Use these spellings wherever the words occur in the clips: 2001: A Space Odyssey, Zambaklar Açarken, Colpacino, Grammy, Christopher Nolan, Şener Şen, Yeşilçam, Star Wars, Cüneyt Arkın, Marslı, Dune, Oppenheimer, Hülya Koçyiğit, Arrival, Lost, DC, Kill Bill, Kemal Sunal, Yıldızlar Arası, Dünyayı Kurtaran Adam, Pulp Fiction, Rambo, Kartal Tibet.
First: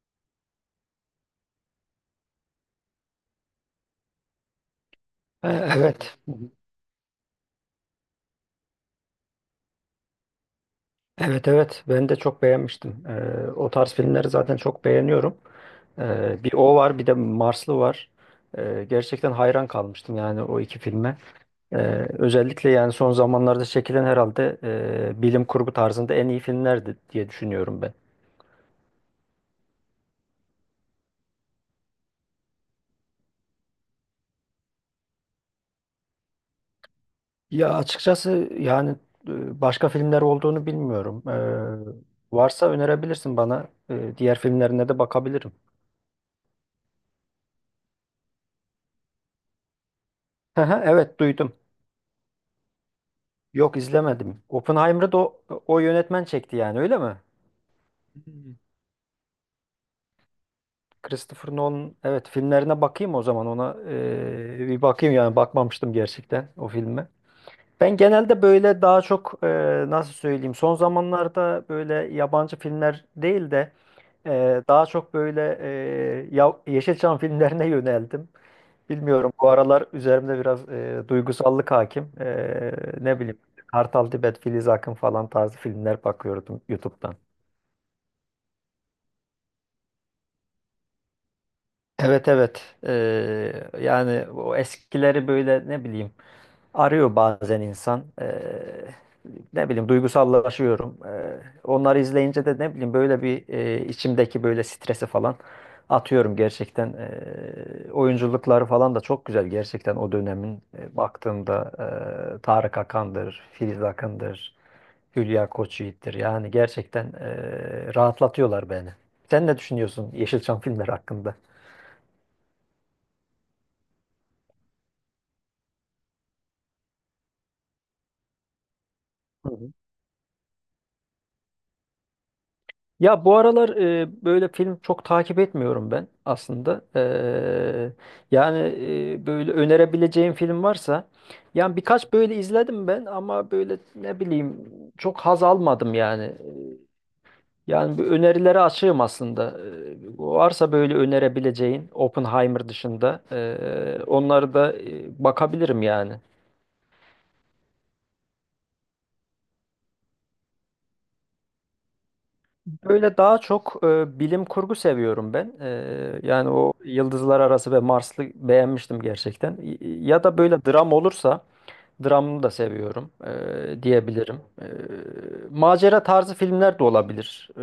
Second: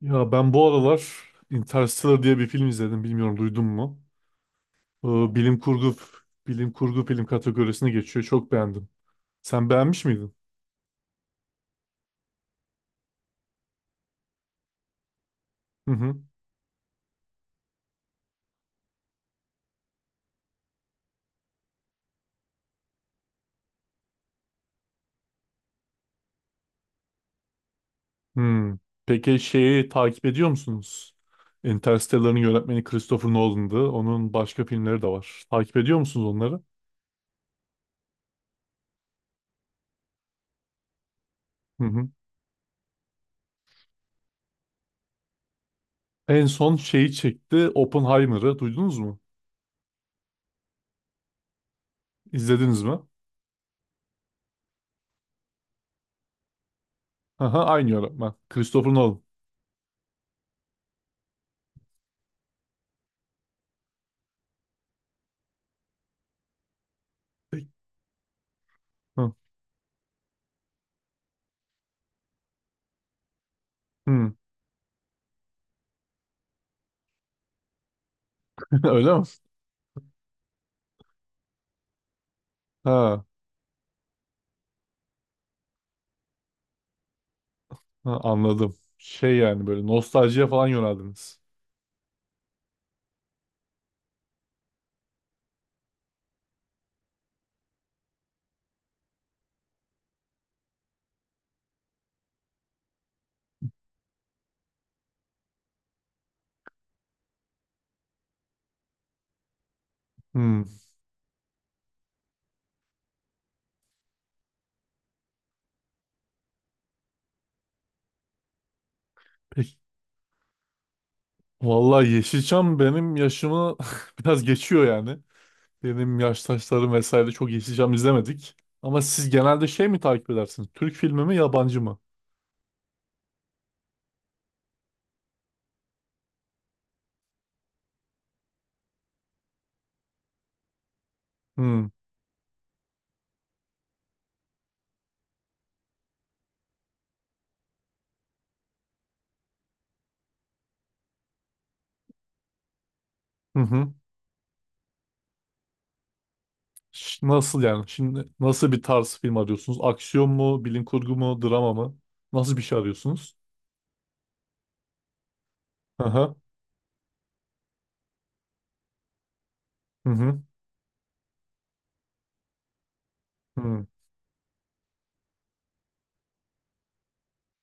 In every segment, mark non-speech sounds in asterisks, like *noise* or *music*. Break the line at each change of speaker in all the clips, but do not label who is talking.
Ya ben bu aralar Interstellar diye bir film izledim. Bilmiyorum duydun mu? Ee, bilim kurgu
Evet. Hı hı.
bilim kurgu film kategorisine geçiyor. Çok beğendim. Sen beğenmiş miydin?
Evet evet, ben de çok beğenmiştim. O tarz filmleri zaten çok beğeniyorum.
Hı hı.
Bir o var bir de Marslı var. Gerçekten hayran kalmıştım yani o iki filme. E, Özellikle yani son zamanlarda çekilen herhalde bilim kurgu tarzında en iyi filmlerdi diye düşünüyorum ben.
Hmm. Peki şeyi takip ediyor musunuz? Interstellar'ın yönetmeni Christopher Nolan'dı. Onun başka filmleri de var. Takip ediyor musunuz onları?
Ya açıkçası yani başka filmler olduğunu bilmiyorum.
Hı hı.
Varsa önerebilirsin bana. Diğer filmlerine de bakabilirim.
En son şeyi çekti Oppenheimer'ı. Duydunuz mu?
Hı hı, evet duydum.
İzlediniz mi?
Yok, izlemedim. Oppenheimer'ı da o yönetmen çekti yani, öyle mi?
Aha, aynı yönetmen. Christopher Nolan.
Christopher Nolan, evet, filmlerine bakayım o zaman, ona bir bakayım yani, bakmamıştım gerçekten o filme. Ben genelde böyle daha
Hı.
çok nasıl söyleyeyim, son zamanlarda böyle yabancı filmler değil de
Hı.
daha çok böyle ya, Yeşilçam *laughs* filmlerine yöneldim.
*laughs* Öyle mi?
Bilmiyorum, bu aralar üzerimde biraz duygusallık hakim. Ne
Ha.
bileyim, Kartal Tibet, Filiz Akın falan tarzı filmler bakıyordum YouTube'dan.
Ha, anladım. Şey yani böyle nostaljiye falan yöneldiniz.
Evet evet, yani o eskileri böyle, ne bileyim, arıyor bazen insan, ne bileyim duygusallaşıyorum, onları izleyince de, ne bileyim, böyle bir, içimdeki böyle stresi falan atıyorum gerçekten, oyunculukları falan da çok güzel gerçekten o
Hmm.
dönemin, baktığımda Tarık Akan'dır, Filiz Akın'dır, Hülya Koçyiğit'tir, yani gerçekten rahatlatıyorlar beni. Sen ne
Peki.
düşünüyorsun Yeşilçam filmleri hakkında?
Vallahi Yeşilçam benim yaşımı *laughs* biraz geçiyor yani. Benim yaştaşlarım vesaire çok Yeşilçam izlemedik. Ama siz
Hı
genelde
hı.
şey mi takip edersiniz? Türk filmi mi yabancı mı?
Ya, bu aralar böyle film çok takip etmiyorum ben aslında. Yani böyle önerebileceğim film varsa, yani
Hmm.
birkaç böyle izledim ben, ama böyle, ne bileyim, çok haz almadım yani. Yani bu önerilere açığım aslında. Varsa böyle önerebileceğin, Oppenheimer dışında,
Hı hı.
onları da bakabilirim yani.
Nasıl yani? Şimdi nasıl bir tarz film arıyorsunuz? Aksiyon mu? Bilim kurgu mu? Drama mı? Nasıl bir şey
Böyle
arıyorsunuz?
daha çok bilim kurgu seviyorum ben.
Aha.
Yani o Yıldızlar Arası ve Marslı beğenmiştim gerçekten.
Hı
Ya da
hı.
böyle dram olursa, dramını da seviyorum
Hı.
diyebilirim. Macera tarzı filmler de olabilir.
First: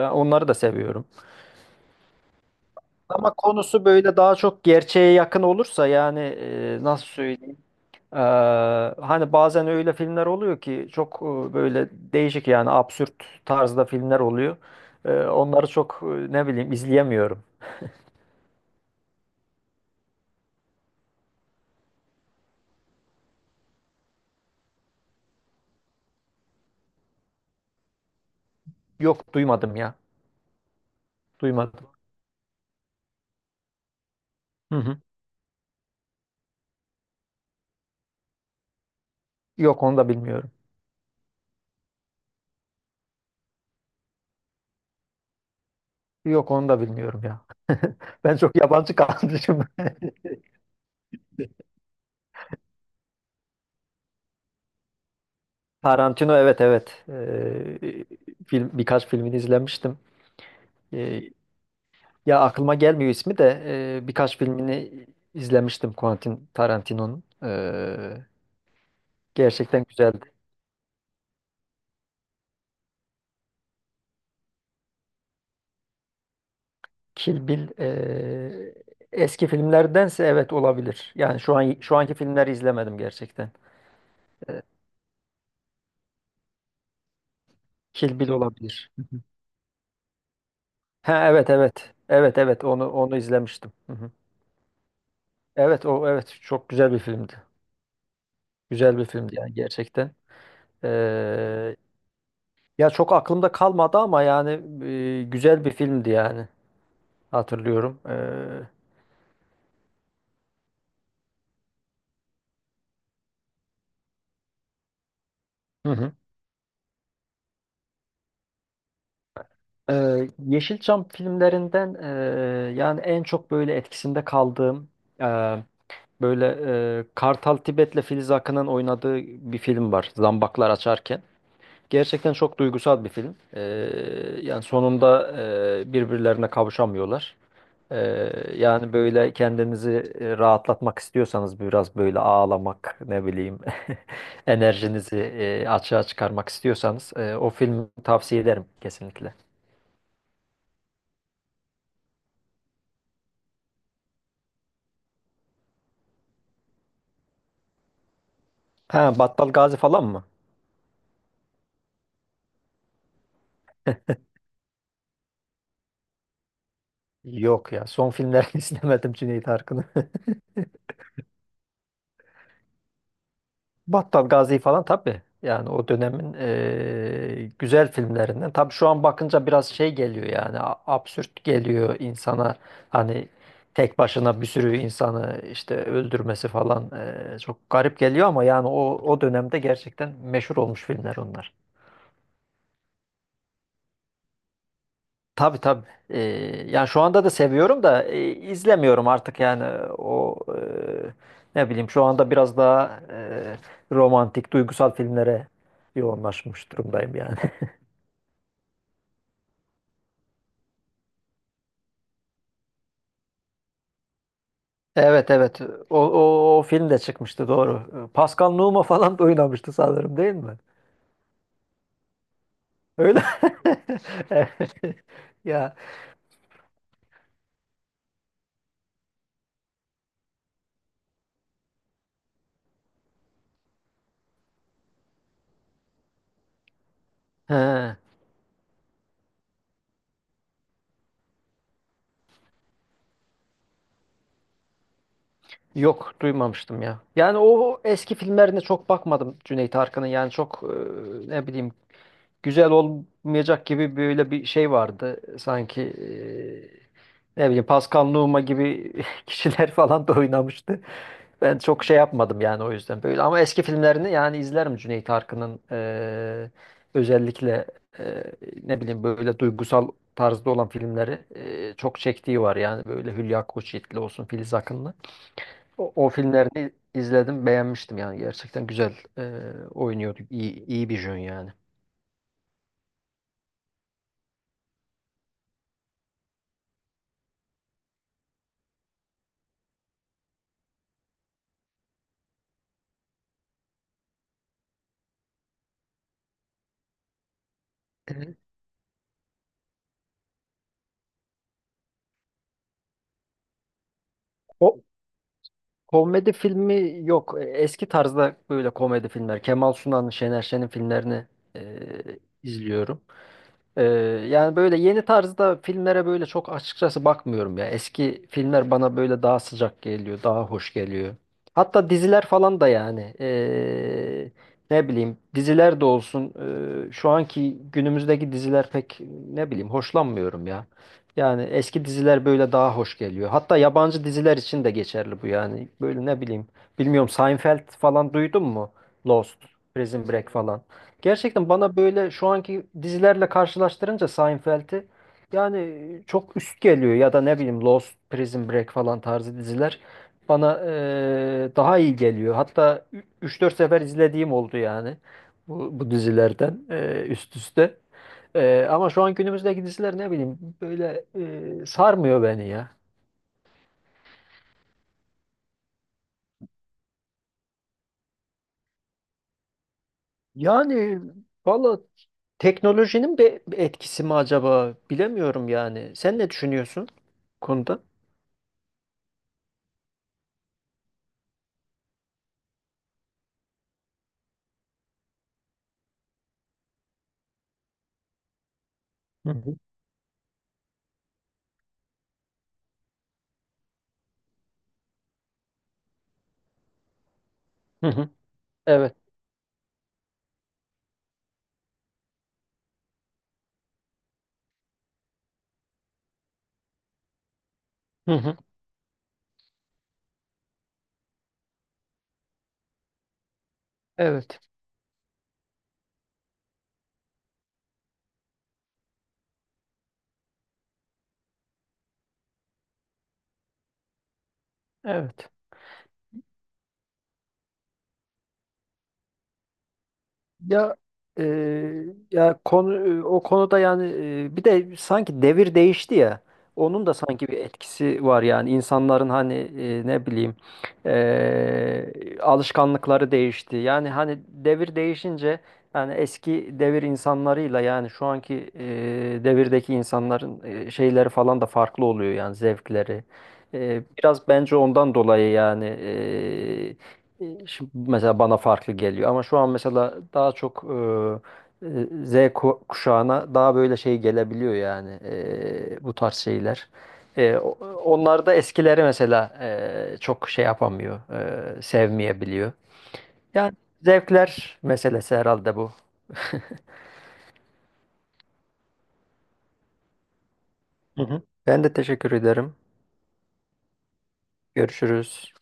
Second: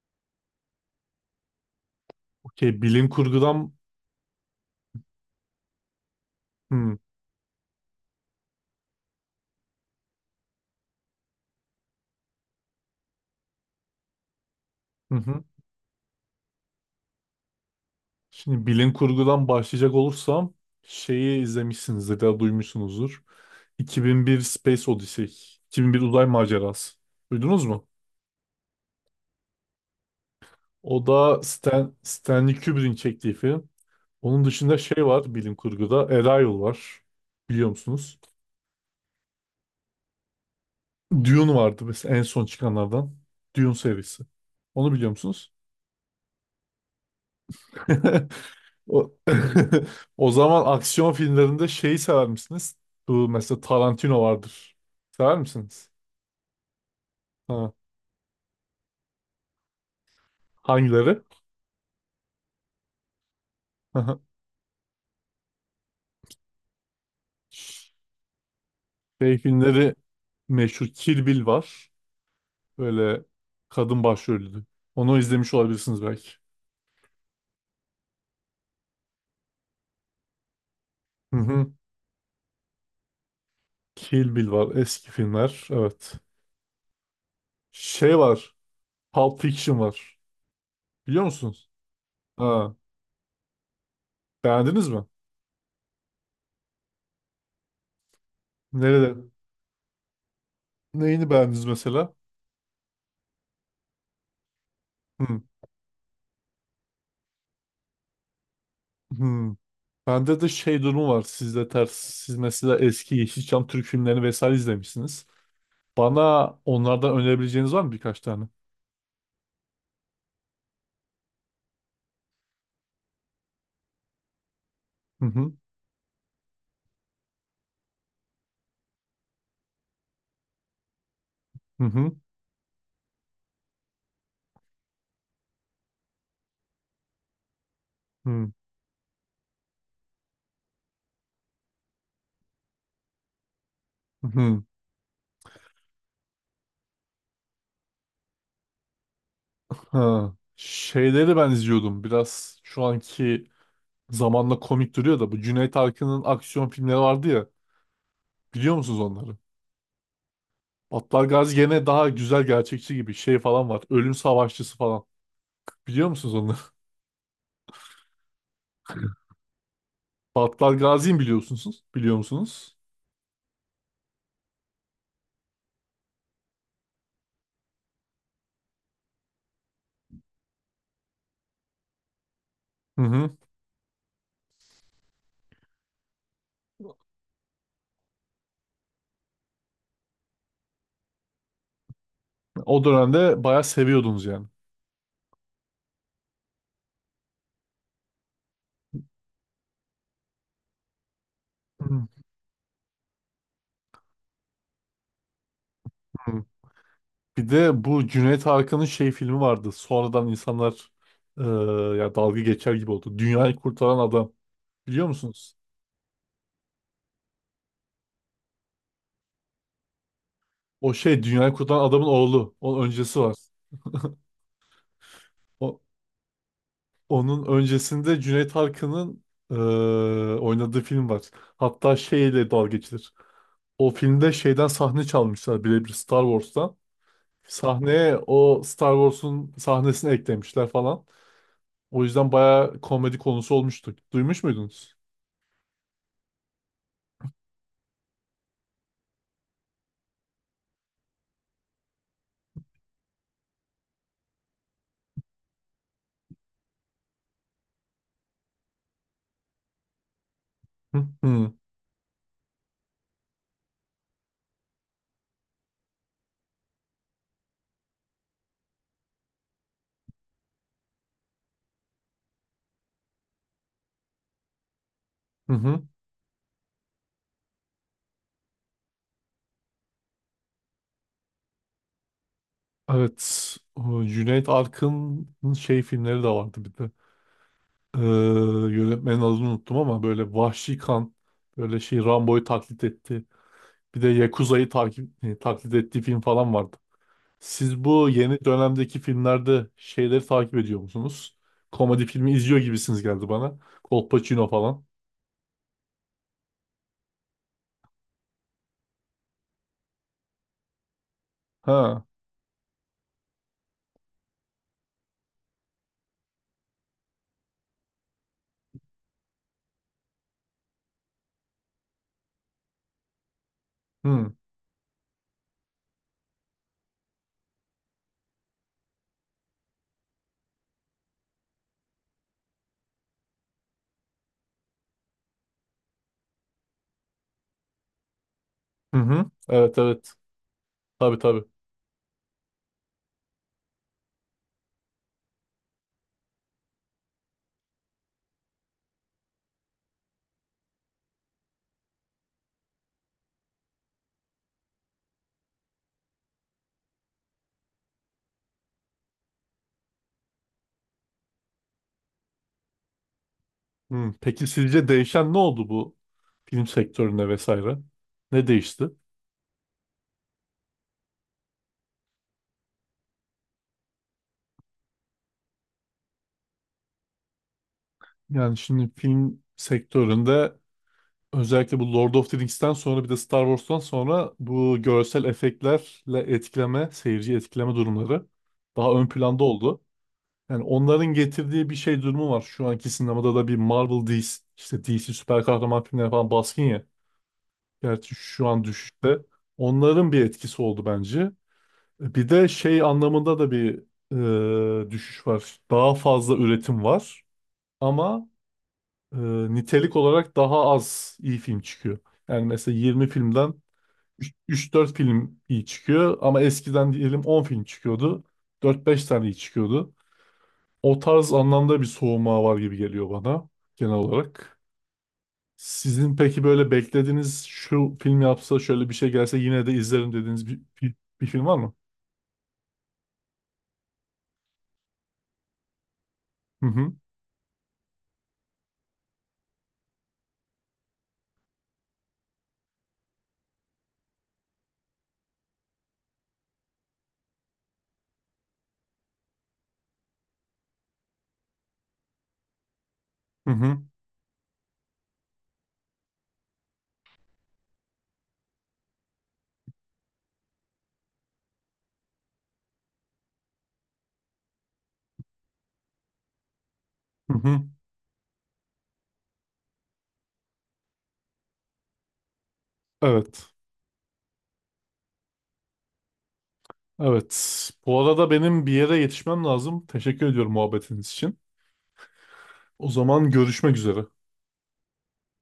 Ya, onları da seviyorum.
Okey. Bilim
Ama
kurgudan...
konusu böyle daha çok gerçeğe yakın olursa yani,
Hı
nasıl söyleyeyim? Ee, Hani bazen öyle filmler oluyor ki çok böyle değişik, yani absürt tarzda filmler oluyor.
hı. Hı.
Onları çok, ne bileyim, izleyemiyorum.
Şimdi bilim kurgudan başlayacak olursam şeyi izlemişsinizdir ya da duymuşsunuzdur. 2001 Space Odyssey. 2001 Uzay Macerası. Duydunuz mu?
Yok, duymadım ya.
O da
Duymadım.
Stanley Kubrick'in çektiği film. Onun
Hı
dışında
hı.
şey var bilim kurguda. Arrival var. Biliyor musunuz?
Yok, onu da bilmiyorum.
Dune vardı mesela en son çıkanlardan. Dune serisi. Onu biliyor musunuz?
Yok, onu da bilmiyorum ya. *laughs*
*laughs*
Ben çok yabancı
O,
kalmışım.
*laughs* O zaman aksiyon filmlerinde şeyi sever misiniz? Bu mesela Tarantino vardır. Sever
*laughs*
misiniz?
Tarantino, evet evet.
Ha,
Film, birkaç filmini izlemiştim.
hangileri?
Ee, Ya, aklıma gelmiyor ismi de, birkaç
*laughs*
filmini izlemiştim Quentin Tarantino'nun.
Şey
Gerçekten
filmleri
güzeldi.
meşhur Kill Bill var. Böyle kadın başrollü. Onu izlemiş olabilirsiniz belki.
Kill Bill, eski filmlerdense evet, olabilir.
Hı
Yani şu
hı.
an, şu anki filmleri izlemedim gerçekten.
Kill Bill
Eee,
var. Eski filmler. Evet. Şey
Kill Bill
var.
olabilir.
Pulp Fiction var. Biliyor
Ha, evet
musunuz?
evet. Evet evet,
Ha,
onu izlemiştim. Hı hı.
beğendiniz mi?
Evet, o, evet, çok güzel bir filmdi. Güzel bir
Nerede?
filmdi yani gerçekten.
Neyini beğendiniz
Eee,
mesela?
Ya, çok aklımda kalmadı ama yani,
Hı.
güzel bir filmdi yani, hatırlıyorum.
Hı. Bende de şey durumu var. Sizde ters. Siz mesela eski Yeşilçam Türk filmlerini vesaire izlemişsiniz.
Hı hı.
Bana onlardan önerebileceğiniz var mı birkaç tane?
Yeşilçam filmlerinden, yani en çok böyle etkisinde kaldığım,
Hı hı.
böyle, Kartal Tibet'le Filiz Akın'ın oynadığı bir film var. Zambaklar Açarken.
Hı hı.
Gerçekten çok duygusal bir film. Yani sonunda birbirlerine kavuşamıyorlar. E,
Hı.
Yani böyle kendinizi rahatlatmak istiyorsanız biraz, böyle ağlamak, ne bileyim, *laughs*
Hı,
enerjinizi açığa çıkarmak istiyorsanız o filmi tavsiye ederim kesinlikle.
ha. Şeyleri ben izliyordum. Biraz şu anki zamanla komik duruyor da bu Cüneyt Arkın'ın aksiyon filmleri vardı ya. Biliyor musunuz
Ha,
onları?
Battal Gazi falan mı?
Battal Gazi gene daha güzel gerçekçi gibi şey falan var. Ölüm Savaşçısı falan. Biliyor musunuz onları?
Yok ya, son filmlerini *laughs* izlemedim Cüneyt Arkın'ın.
*laughs* Battal Gazi'yi mi biliyorsunuz? Biliyor musunuz?
Battal Gazi falan tabii. Yani o dönemin, güzel filmlerinden. Tabii şu an bakınca biraz şey geliyor yani, absürt geliyor insana.
Hı
Hani
hı.
tek başına bir sürü insanı işte öldürmesi falan, çok garip geliyor ama yani, o, o dönemde gerçekten meşhur olmuş filmler onlar.
O dönemde bayağı seviyordunuz yani.
Tabii tabii. Yani şu anda da seviyorum da, izlemiyorum artık yani o, ne bileyim, şu
Hı
anda biraz daha romantik, duygusal filmlere
hı.
yoğunlaşmış durumdayım yani.
Bir
*laughs*
de bu Cüneyt Arkın'ın şey filmi vardı. Sonradan insanlar eee, ya dalga geçer gibi oldu. Dünyayı Kurtaran Adam. Biliyor
Evet
musunuz?
evet. O film de çıkmıştı, doğru. Pascal Nouma falan da oynamıştı sanırım, değil mi?
O şey dünyayı kurtaran adamın oğlu. Onun öncesi
Öyle.
var.
*laughs* Evet. Ya.
O, Onun öncesinde Cüneyt Arkın'ın eee, oynadığı film var. Hatta şeyle dalga geçilir. O filmde şeyden sahne çalmışlar birebir Star Wars'tan.
He.
Sahneye o Star Wars'un sahnesini eklemişler falan. O yüzden bayağı komedi konusu olmuştu. Duymuş muydunuz?
Yok, duymamıştım ya. Yani o eski filmlerine çok bakmadım Cüneyt Arkın'ın. Yani çok, ne bileyim, güzel olmayacak gibi böyle bir şey vardı. Sanki ne bileyim, Pascal Nouma gibi *laughs* kişiler falan da oynamıştı.
Hı hı.
Ben çok şey yapmadım yani, o yüzden böyle. Ama eski filmlerini yani izlerim Cüneyt Arkın'ın, özellikle e, ne bileyim böyle duygusal tarzda olan filmleri çok çektiği var yani, böyle Hülya Koçyiğit'li olsun, Filiz Akın'la.
Hı hı.
O, o filmlerini izledim, beğenmiştim yani, gerçekten güzel oynuyordu. İyi, iyi bir jön yani.
Evet. O Cüneyt Arkın'ın şey filmleri de vardı bir de. Ee, Yönetmenin adını unuttum ama böyle vahşi kan böyle şey Rambo'yu taklit etti. Bir de Yakuza'yı taklit ettiği film falan vardı. Siz bu
Evet.
yeni dönemdeki filmlerde şeyleri takip ediyor musunuz? Komedi filmi izliyor gibisiniz geldi bana. Colpacino
O
falan.
komedi filmi yok. Eski tarzda böyle komedi filmler. Kemal Sunal'ın, Şener Şen'in filmlerini
Ha.
izliyorum. Ee, Yani böyle yeni tarzda filmlere böyle çok açıkçası bakmıyorum ya. Eski filmler bana böyle daha sıcak geliyor, daha hoş geliyor. Hatta diziler falan da yani,
Hı.
ne bileyim, diziler de olsun, şu anki günümüzdeki diziler pek, ne bileyim, hoşlanmıyorum ya. Yani eski diziler böyle daha hoş geliyor. Hatta yabancı diziler için de geçerli bu yani. Böyle, ne bileyim. Bilmiyorum, Seinfeld falan duydun mu?
Hı hı.
Lost,
Evet,
Prison
evet.
Break falan.
Tabii, tabii.
Gerçekten bana böyle şu anki dizilerle karşılaştırınca Seinfeld'i, yani çok üst geliyor, ya da ne bileyim, Lost, Prison Break falan tarzı diziler bana, daha iyi geliyor. Hatta üç dört sefer izlediğim oldu yani bu dizilerden, üst üste. Ama şu an günümüzdeki diziler, ne bileyim, böyle, sarmıyor beni ya.
Hı. Peki sizce değişen ne oldu bu film sektöründe vesaire? Ne değişti?
Yani, valla, teknolojinin bir etkisi mi acaba, bilemiyorum yani. Sen ne düşünüyorsun bu konuda?
Yani şimdi film sektöründe özellikle bu Lord of the Rings'ten sonra bir de Star Wars'tan sonra bu görsel efektlerle etkileme, seyirci etkileme durumları daha ön
Hı
planda
hı.
oldu. Yani onların getirdiği bir şey durumu var. Şu anki sinemada da bir Marvel DC, işte DC süper kahraman filmleri falan baskın ya.
Hı hı.
Gerçi şu an
Evet.
düşüşte. Onların bir etkisi oldu bence. Bir de şey anlamında da bir düşüş var. Daha fazla üretim var
Hı
ama
hı.
e, nitelik olarak daha az iyi film çıkıyor. Yani mesela 20 filmden
Evet.
üç dört film iyi çıkıyor ama eskiden diyelim 10 film çıkıyordu. Dört beş tane iyi çıkıyordu. O tarz anlamda bir soğuma var gibi geliyor bana genel olarak.
Evet.
Sizin peki böyle beklediğiniz şu film yapsa şöyle bir şey gelse yine de izlerim dediğiniz bir,
Ya,
bir,
e,
bir film var mı?
ya konu, o konuda yani, bir de sanki devir değişti ya.
Hı
Onun
hı,
da sanki bir etkisi var yani, insanların hani, ne bileyim, alışkanlıkları değişti. Yani hani devir değişince, yani eski devir insanlarıyla yani şu anki devirdeki insanların şeyleri falan da farklı oluyor yani, zevkleri.
hı hı,
Biraz bence ondan dolayı yani, şimdi mesela bana farklı geliyor ama şu an mesela daha çok, Z kuşağına daha böyle şey gelebiliyor yani, bu tarz şeyler.
hı
E, o-
hı.
Onlar da eskileri mesela çok şey yapamıyor, sevmeyebiliyor.
Evet,
Yani zevkler meselesi herhalde bu.
evet. Bu arada benim bir yere yetişmem lazım. Teşekkür ediyorum
Hı
muhabbetiniz
hı.
için.
Ben de teşekkür ederim.
O zaman görüşmek üzere.
Görüşürüz.